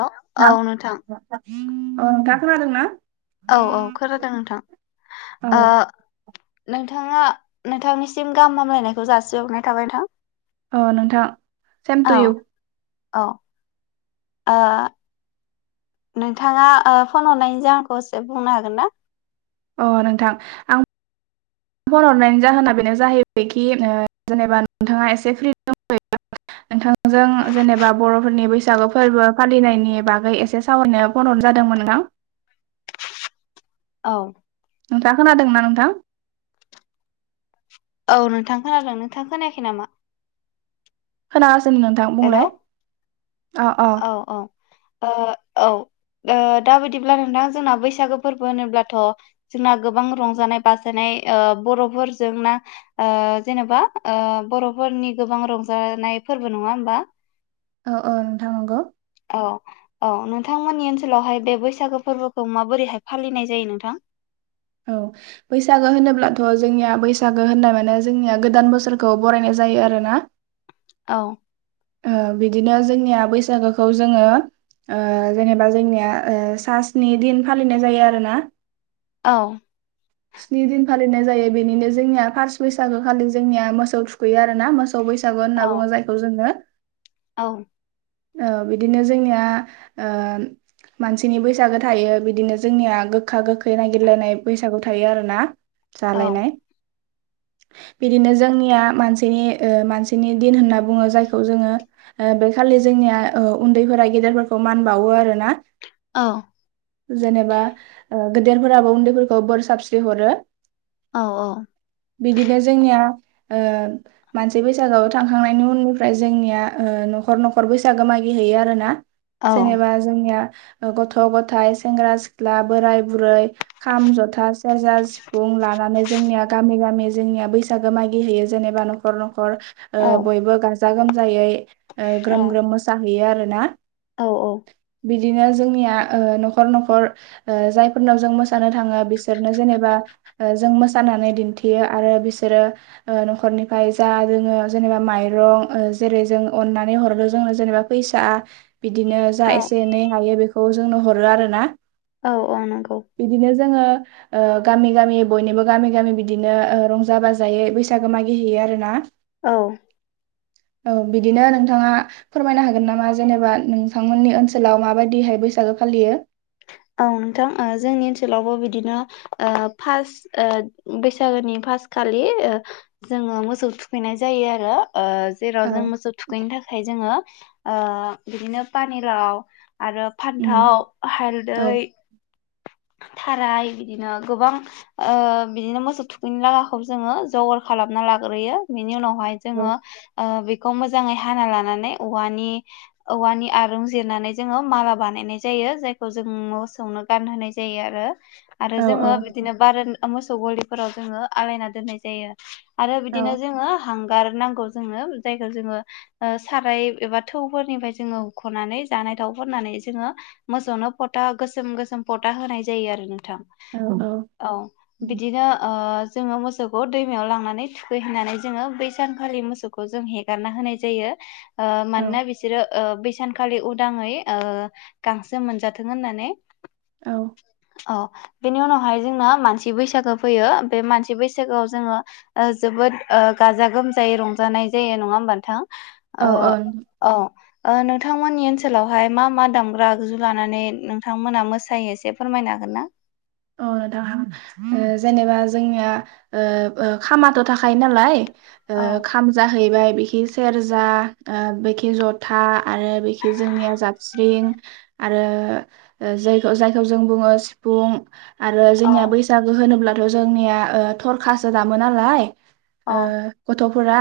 हेल' औ नोंथां। औ नोंथाङा खोनादोंना? औ औ खोनादों नोंथां। औ ओ नोंथाङा नोंथांनिसिम गाहाम हामलायनायखौ जासिहरनाय थाबाय नोंथां। अ नोंथां सेम टु इउ। अ आ नोंथाङा ओ फन हरनायनि जाहोनखौसो बुंनो हागोन ना? अ नोंथां आं फन हरनायनि जाहोना बेनो जाहैबायखि ओ जेनेबा नोंथाङा एसे फ्रि दंथ'यो [unintelligible] नोंथांजों जेनेबा बर'फोरनि बैसागु फोरबो फालिनायनि बागै एसे सावरायनो फनहरनाय जादों [unintelligible] औ नोंथाङा खोनादोंना नोंथां? औ नोंथां खोनादों नोंथां खोनायाखै नामा? खोनासैनो नोंथां हेलौ बुंलाय [inaudible] अ अ अ औ ओ दा बिदिब्ला नोंथां जोंना बैसागो फोरबो होनोब्लाथ' जोंना गोबां रंजानाय बाजानाय ओ बर'फोरजों ना अ जेनेबा ओ बर'फोरनि गोबां रंजानाय नाय फोरबो नङा होमबा औ औ नोंथां नंगौ अ अ नोंथांमोननि ओनसोलावहाय बे बैसागो फोरबोखौ माबोरैहाय फालिनाय जायो नोंथां? औ बैसागो होनोब्लाथ' जोंनिया बैसागो होननाय माने जोंनिया गोदान बोसोरखौ बरायनाय जाय जायो आरोना औ ओ बिदिनो जोंनिया बैसागोखौ जोङो ओ जेनेबा जोंनिया ओ सासनि दिन फालिनाय जायो आरोना औ स्नि दिन फालिनाय जायो बेनिनो जोंनिया फार्स बैसागो खालि जोंनिया मोसौ थुखैयो आरोना मोसौ बैसागो औ होनना बुङो जायखौ जोङो औ ओ बिदिनो जोंनिया ओ मानसिनि बैसागो थायो बिदिनो जोंनिया गोखा गोखै नागिरलायनाय बैसागु थायो आरो ना औ जालायनाय बिदिनो जोंनिया मानसिनि ओ मानसिनि दिन होनना बुङो जायखौ जोङो ओ बेखालि जोंनिया ओ उन्दैफोरा गेदेरफोरखौ मान बावो आरोना औ जेनेबा गेदेरफोराबो उन्दैफोरखौ बोर सारस्रि हरो औ बिदिनो जोंनिया ओ मानसि बैसागोआव थांखांनायनि उननिफ्राय जोंनिया ओ न'खर न'ख नखर बैसागो मागि हैयो आरोना औ जेनेबा जोंनिया ओ गथ' गथाय सेंग्रा सिख्ला बोराय बुरै खाम जथा सेरजा सिफुं लानानै जोंनिया गामि गामि जोंनिया बैसागो मागि होयो जेनेबा न'खर न'खर औ ओ बयबो गास गाजा गोमजायै ओ ग्रोम ग्रोम मोसाहैयो आरोना औ औ बिदिनो जोंनिया अ न'खर न'खर अ जायफोरनाव जों मोसानो थाङो बिसोरनो जेनेबा अ जों मोसानानै दिन्थियो आरो बिसोरो अ न'खरनिफ्राय जा जोङो जेनेबा माइरं ओ जेरै जों अननानै हर रो जोंनो जेनेबा फैसा बिदिनो जा औ एसे एनै हायो बेखौ जोंनो हरो आरो ना औ अ नंगौ जोङो अ गामि गामि बयनिबो गामि गामि बिदिनो अ रंजा बाजायै बैसागो मागिहैयो आरो ना औ औ बिदिनो नोंथाङा फोरमायनो हागोन नामा जेनेबा नोंथांमोननि ओनसोलाव माबायदिहाय बैसागो फालियो औ नोंथां जोंनि ओनसोलावबो बिदिनो अ फार्स्ट अ बैसागोनि फास खालि अ जोङो मोसौ थुखैनाय जायो आरो अ जेराव औ जों मोसौ थुखैनो थाखाय जोङो ओ बिदिनो पानिलाव आरो फान्थाव उम हालदै औ [inaudible] खाराय बिदिनो गोबां बिदिनो अ मोसौ थुखैनो लागाखौ जोङो जगार खालामना लाग्र ग्रोयो बिनि उनावहाय औ जोङो अ बेख बेखौ मोजाङै हाना लानानै औवानि औवानि आरुं जिरनानै जोङो माला बानायनाय जायो। यो जायखौ जों मोसौनो गानहोनाय जायो आरो आरो औ जोङो बिदिनो बारान मोसौ गलिफोराव जोङो आलायना दोननाय जायो आरो औ बिदिनो जोङो हां गार नांगौ जोंनो जायखौ जोङो साराय एबा थौफोरनिफ्राय जोङोखनानै जानाय थाव फोननानै जोङो मोसौनो फ'था गोसोम गोसोम फत ता होनाय जायो आरो नोंथां औ औ बिदिनो ओ जोङो मोसौखौ दैमायाव लांनानै थुखैहानै जोङो बै सानखालि मोसौखौ जों हेगारना होनाय जायो ओ औ मानना बिसोरो ओ बेसानखालि उदाङै गांसो मोनजाथों होननानै। औ औ बेनि उनावहाय जोंना मानसि बैसागो फैयो बे मानसि बैसागोआव जोङो अ जोब जोबोद गाजा गोमजायै रंजानाय जायो नङा होमब नोंथां ओ औ ओ नोंथांमोननि ओनसोलावहाय मा मा दामग्रा आगजु लानानै नोंथांमोना मोसायो फोरमायनो हागोन ना? औ [unintelligible] जेनेबा जोंनिया ओ ओ खामाथ' थाखायो नालाय ओ औ खाम जाहैबाय बिखि सेरजा अ बिखि जथा आरो बिखि जोंनिया जाबस्रिं आरो जायखौ जायखौ जों बुङो सिफुं आरो औ जोंनिया बैसागो होनोब्लाथ' जोंनिया ओ थरखासो दामो नालाय औ ओ गथ'फोरा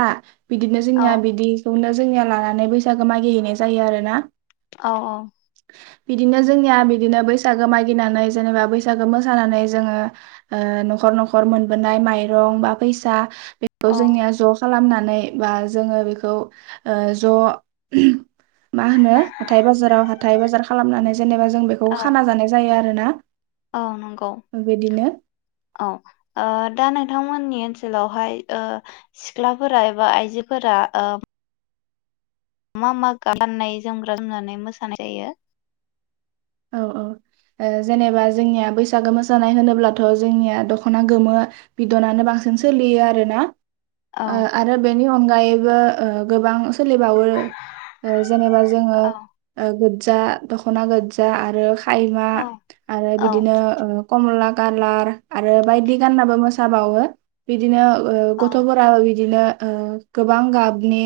बिदिनो औ जोंनिया बिदिखौनो जोंनिया लानानै बैसागो मागिहैनाय जायो आरोना। औ औ बिदिनो जोंनिया बिदिनो बैसागो मागिनानै जेनेबा बैसागु [unintelligible] मोसानानै जोङो ओ न'खर न'खर मोनबोनाय माइरं बा फैसा बेखौ औ जोंनिया ज' खालामनानै बा जोङो बेखौ ओ ज' [unintelligible] मा होनो हाथथाय बाजाराव हाथाय बाजार खालामनानै जेनेबा जों बेखौ औ खाना जानाय जायो आरो। औ नंगौ औ आ दा नोंथांमोननि सोलावहाय ओ सिख्लाफोरा एबा आइजोफोरा ओ मा मा गाननाय जोमग्रा जोमनानै मोसानाय जायो? औ औ अ जेनेबा जोंनिया बैसागो मोसानाय होनोब्लाथ' जोंनिया दख'ना गोमो बिदनानो बांसिन सोलियो आरोना औ ओ आरो बेनि अनगायैबो गोबां सोलिबावो जेनेबा जोङो औ गोज्जा दखना गोज् फा आरो खायमा औ आरो औ बिदिनो ओ कमला गालार आरो बायदि गाननाबो मोसाबावो बिदिनो औ गथ'फोराबो बिदिनो ओ गोबां गाबनि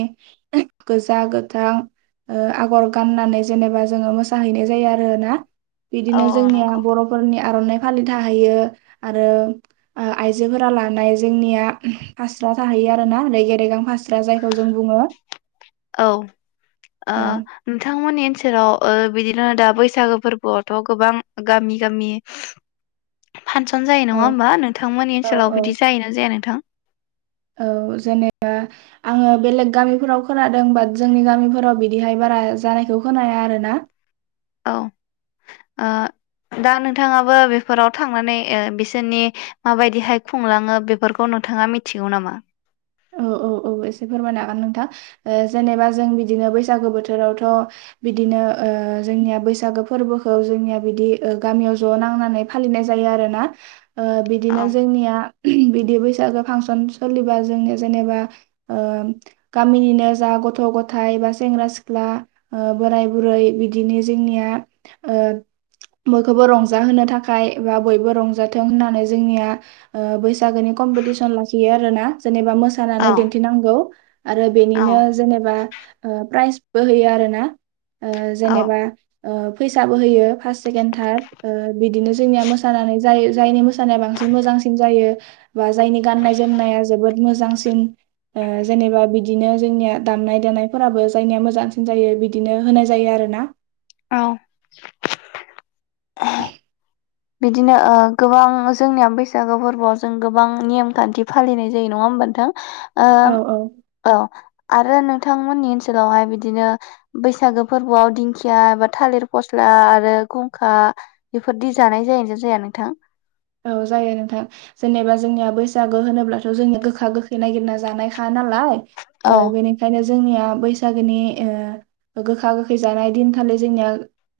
गोजा गोथां ओ आगर गाननानै जेनेबा जोङो मोसाहैनाय जायो आर आरो ना औ बिदिनो जोंनिया नंगौ बरफोरनि आर'नाइ फालिथा होैयो आरो आइजोफोरा लानाय जोंनिया फास्रा थाहैयो आरो ना रेगे रेगां फास्रा जायखौ जों बुङो औ आ औ नोंथांमोननि ओनसोराव बिदि दि दा बैसागो फोरबोआवथ' गोबां गामि गामि फांसन जायो नङा औ होमबा नोंथांमोननि औ ओनसोलाव औ बिदि जायो ना जाया नोंथां? औ जेनेबा आङो बेलेग गामिफोराव खोनादों बाट जोंनि गामिफोराव बिदिहायबा बारा जानायखौ होनाया आरोना। औ ओ दा नोंथाङाबो बेफोराव थांनानै बिसोरनि माबायदिहाय खुंलाङो बेफोरखौ न नोंथाङा मिथिगौ नामा? औ औ औ फोरमायनो होन नोंथां जेनेबा जों बिनो बैसागु बोथोरावथ बिदिनो। जोंनिया बैसागो फोरबोखौ जोंनिया बिदि गामियाव ज नांनानै फालिनाय जायो आरो ना औ बिदिनो जोंनिया बिदि बैसागो फांसन सोलिबा जोंनिया जेबा ओ गामिनिनो जा गथ गथ बा सेंग्रा सिख्ला ओ बोराय बुरै बिदिनो जोंनिया ओ बयखौबो रंजाहोनो थाखाय बा बयबो रंजाथों होननानै जोंनिया बैसागोनि कमपिसन लाखयो आरोा जेनेबा औ मोसानानै दिनथि नांगौ आरो औ बेनिनो जनोबा ओ प्रायस बो होैयो आरो ना ओ औ जेनेबा फैसाबो होयो फार्स्ट सेकेणड थार्ड बिदिनो जोंनिया मोसानानै जाय जायनि मोसानाया बांसिन मोजांसिन जायो बा जायनि गाननाय जोमनाया जोबोद मोजांसिन जेनेबा बिदिनो जोंनिया दामनाय देनायफोराबो जायनिया मोजांसिन जायो बिदिनो होनाय जायो आरो। ना औ बिदिनो गोबां जोंनिया बैसागो फोरबोआव जों गोबां नियम खान्थि फालिनाय जायो नङा होम मोनथ ओ औ औ औ आरो नोंथांमोननि ओनसोलावहाय बिदिनो बैसागो फोरबोआव दिंखिया एबा थालिर फस्ला आ आरो गुंखा बेफोरदि जानाय जायज जाया नोंथां? जायो नोंथां जेनेबा जोंनिया बैसागो होनोब्लाथ जोंनिया गोखा गोखै ननायागिरना जानाय खानाय। नालाय औ बेनियनो जोंनिया बैसागोनि गोखा गोखै जानाय दिन खालि जोंनिया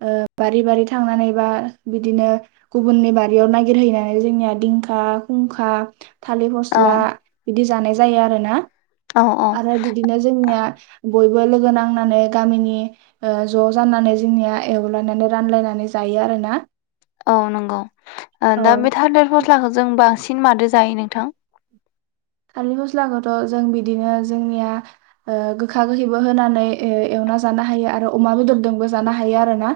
ब बारि बारि थांनानै बा बिदिनो गुबुननि बारि गिर होयैनानै जोंनि दिखा थालिर फ औ बिदि जानाय जायो आरोना औ औ आरो बिदिनो जोंनिया बयबो लोगो नांनानै गामिनि ज जानानै जोंनिया एवलायनानै रानलायनानै जायो आ आरोना औ नंगौ औ दा बे थारद फस्लाखौ जों बांसिन मादो जायो नों थां? सार मस्लाखौथ जों बिदिनो जोंनिया गोखा गोखैबो होनानै ए ज हायो आरो अमा बेदरजोंबो जानो हायो आरो ना।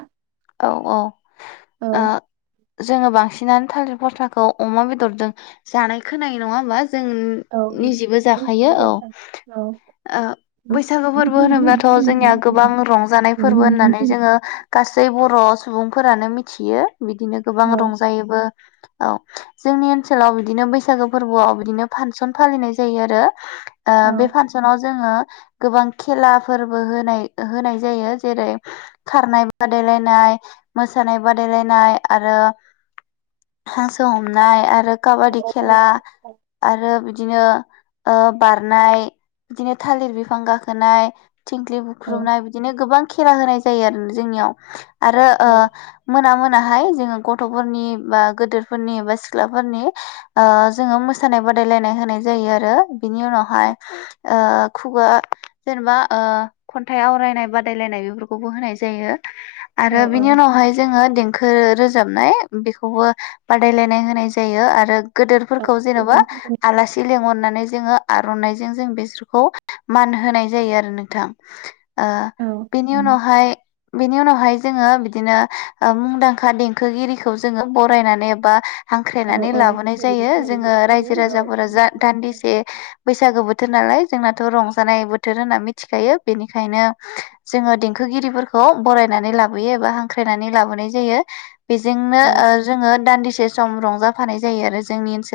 औ औ ओ जोंङो बांसिन थिनानै थालिर फस्लाखौ अमा बेदरजों जानाय खोनायो नङा होमब्ला जों औ निजेबो जाखायो औ औ ओ बैसागो फोरबो होनोब्लाथ' जोंनिया गोबां रंजानाय फोरबो होननानै जोंङो गा बर' सुबुंफोरानो मिथियो बिदिनो गोबां औ रंजायोबो। औ जोंनि ओनसोलाव बिदिनो बैसागो फोरबोआव बिदिनो फानसन फालिनाय जायो आरो। ओ औ बे फानसनाव। जोंङो गोबां खेलाफोरबो होनाय होनाय जायो जेरै खारनाय। बादायलायनाय मोसानाय बादायलायनाय आरो। हांसो हमनाय आरो औ काबादि औ खेला आरो दिनो बारनाय बिदिनो थालिर बिफां गाखोनाय। थिंख्लि बुख्रुबनाय बिदिनो गोबां खेला होनाय जायो आरो जोंनियाव। आरो औ ओ मोना मोनाहाय। जोंङो गथ'फोरनि बा गोदोरफोरनि बा सिख्लाफोरनि जोङोऔ मोसानाय बादायलायनाय होनाय जायो आरो बिनि उनावहाय। ओ खुगा जेनेबा ओ खन्थाइ आवरायनाय बादायलायनाय बेफोरखौबो होनाय जायो। औ आरो बिनि उनावहाय जोङो। खो रोजाबनाय बेखौबो बादायलायनाय होनाय जायो आरो। गोदोरफोरखौ जेनबा आलासि लेंहरनानै जोङो आर'नाइ जो। जों बेसोरखौ मान होनाय जायो आरो नोंथां। ओ बेनि उनावहाय। नि उनावहाय जोङो बिदिनो मुंदांखा देंखोगिरिखौ जोङो बरायनानै एबा। हांख्रायनानै लाबोनाय जायो जोङो रायजो औ राजाफोरा जा दान्दिसे बैसागो बोथोर नाल। जोंनाथ' रंजानाय बोथोर होनना मिथिखायो बेनिखायनो जोङो देंखोगिरि। बरायनानै लाबोयो एबा हांख्रायनानै लाबोनाय जायो बेजोंनो औ ओ जोङो दान्दि। से सम रंजाफानाय जायो आरो जोंनि ओनसोल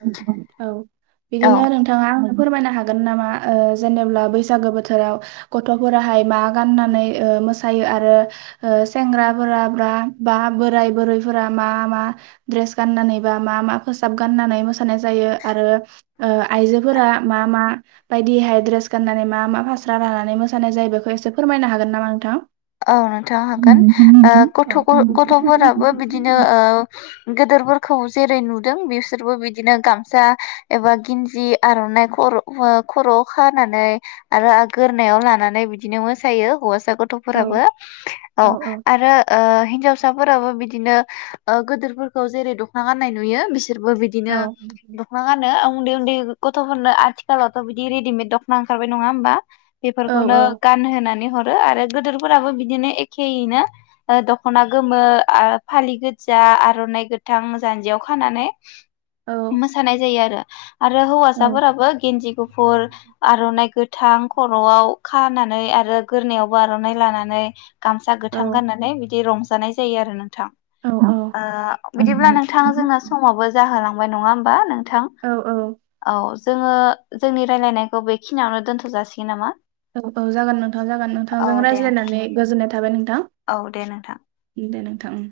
औ -औ औ बिदिनो नोंथाङा आंनो फोरमायनो हागोन नामा। ओ जेनेब्ला बैसागो बोथोराव गथ'फोराहाय मा गाननानै ओ मोसायो आरो। ओ सेंग्राफोरा ब्रा बा बोराय बुरैफोरा मा मा द्रेस गाननानै बा। मा मा गानानै मोसानाय जायो आरो ओ आइजोफोरा मा- मा बायदि हाय द्रेस गान नानै मा मा भाास्रा रानानै मोसानाय जायो बेखौ एसे फोरमायनो हागोन नामा नोंथां। औ नोंथां हागोन ओ गथ' गथ'फोराबो बिदिनोओ। गोदोरफोरखौ जेरै नुदों बिसोरबो बिदिनो गामसा एबा गिन। जि आर'नाइ खर' खर'आव खानानै आरो आगोरोनायाव लानानै बिदिनो मोसायो। हौवासा औ गथ'फोराबो औ आरो ओ। हिनजावसाफोराबो बिदिनो ओ गोदोरफोरखौ जेरै दख'ना गान्नाय नुयो बिस रबो औ बिदिनो दखना गानो। उन्दै उन्दै गथ'फोरनो आथिखालावथ' बिदि रेडिमेद दख'ना ओंखारबाय नङा होमबा। औ बेफोरखौनो औ गानहोनानै हरो आरो गोदोरफोराबो बिदिनो एख। यैनो दख'ना आ गोमो फालि गोजा आर'नाइ गोथां जान्जियाव खा औ मोसानाय जायो आरो। आरो औ हौवासाफोराबो गेन्दि गुफुर आर'नाइ गोथां खर'आव। खानानै आरो गोरोनायावबो आर'नाइ लानानै गामसा औ गोथां गाननानै बिदि रंज जानाय जायो आरो नोंथां औ ओ औ बिदिब्ला नोंथाङा जोंना समावबो जाहोलां। बाय नङा हनबा नोंथां औ औ। जोङो जोंनि रायलायनायखौ बेखिनियावनो दोन्थ' जासिगोन नामा। औ औ जागोन नोंथां जागोन औ नोंथांजों दे रायज्लायनानै गोजोननाय थाबाय नोंथां। औ दे नोंथां। दे नोंथां उम।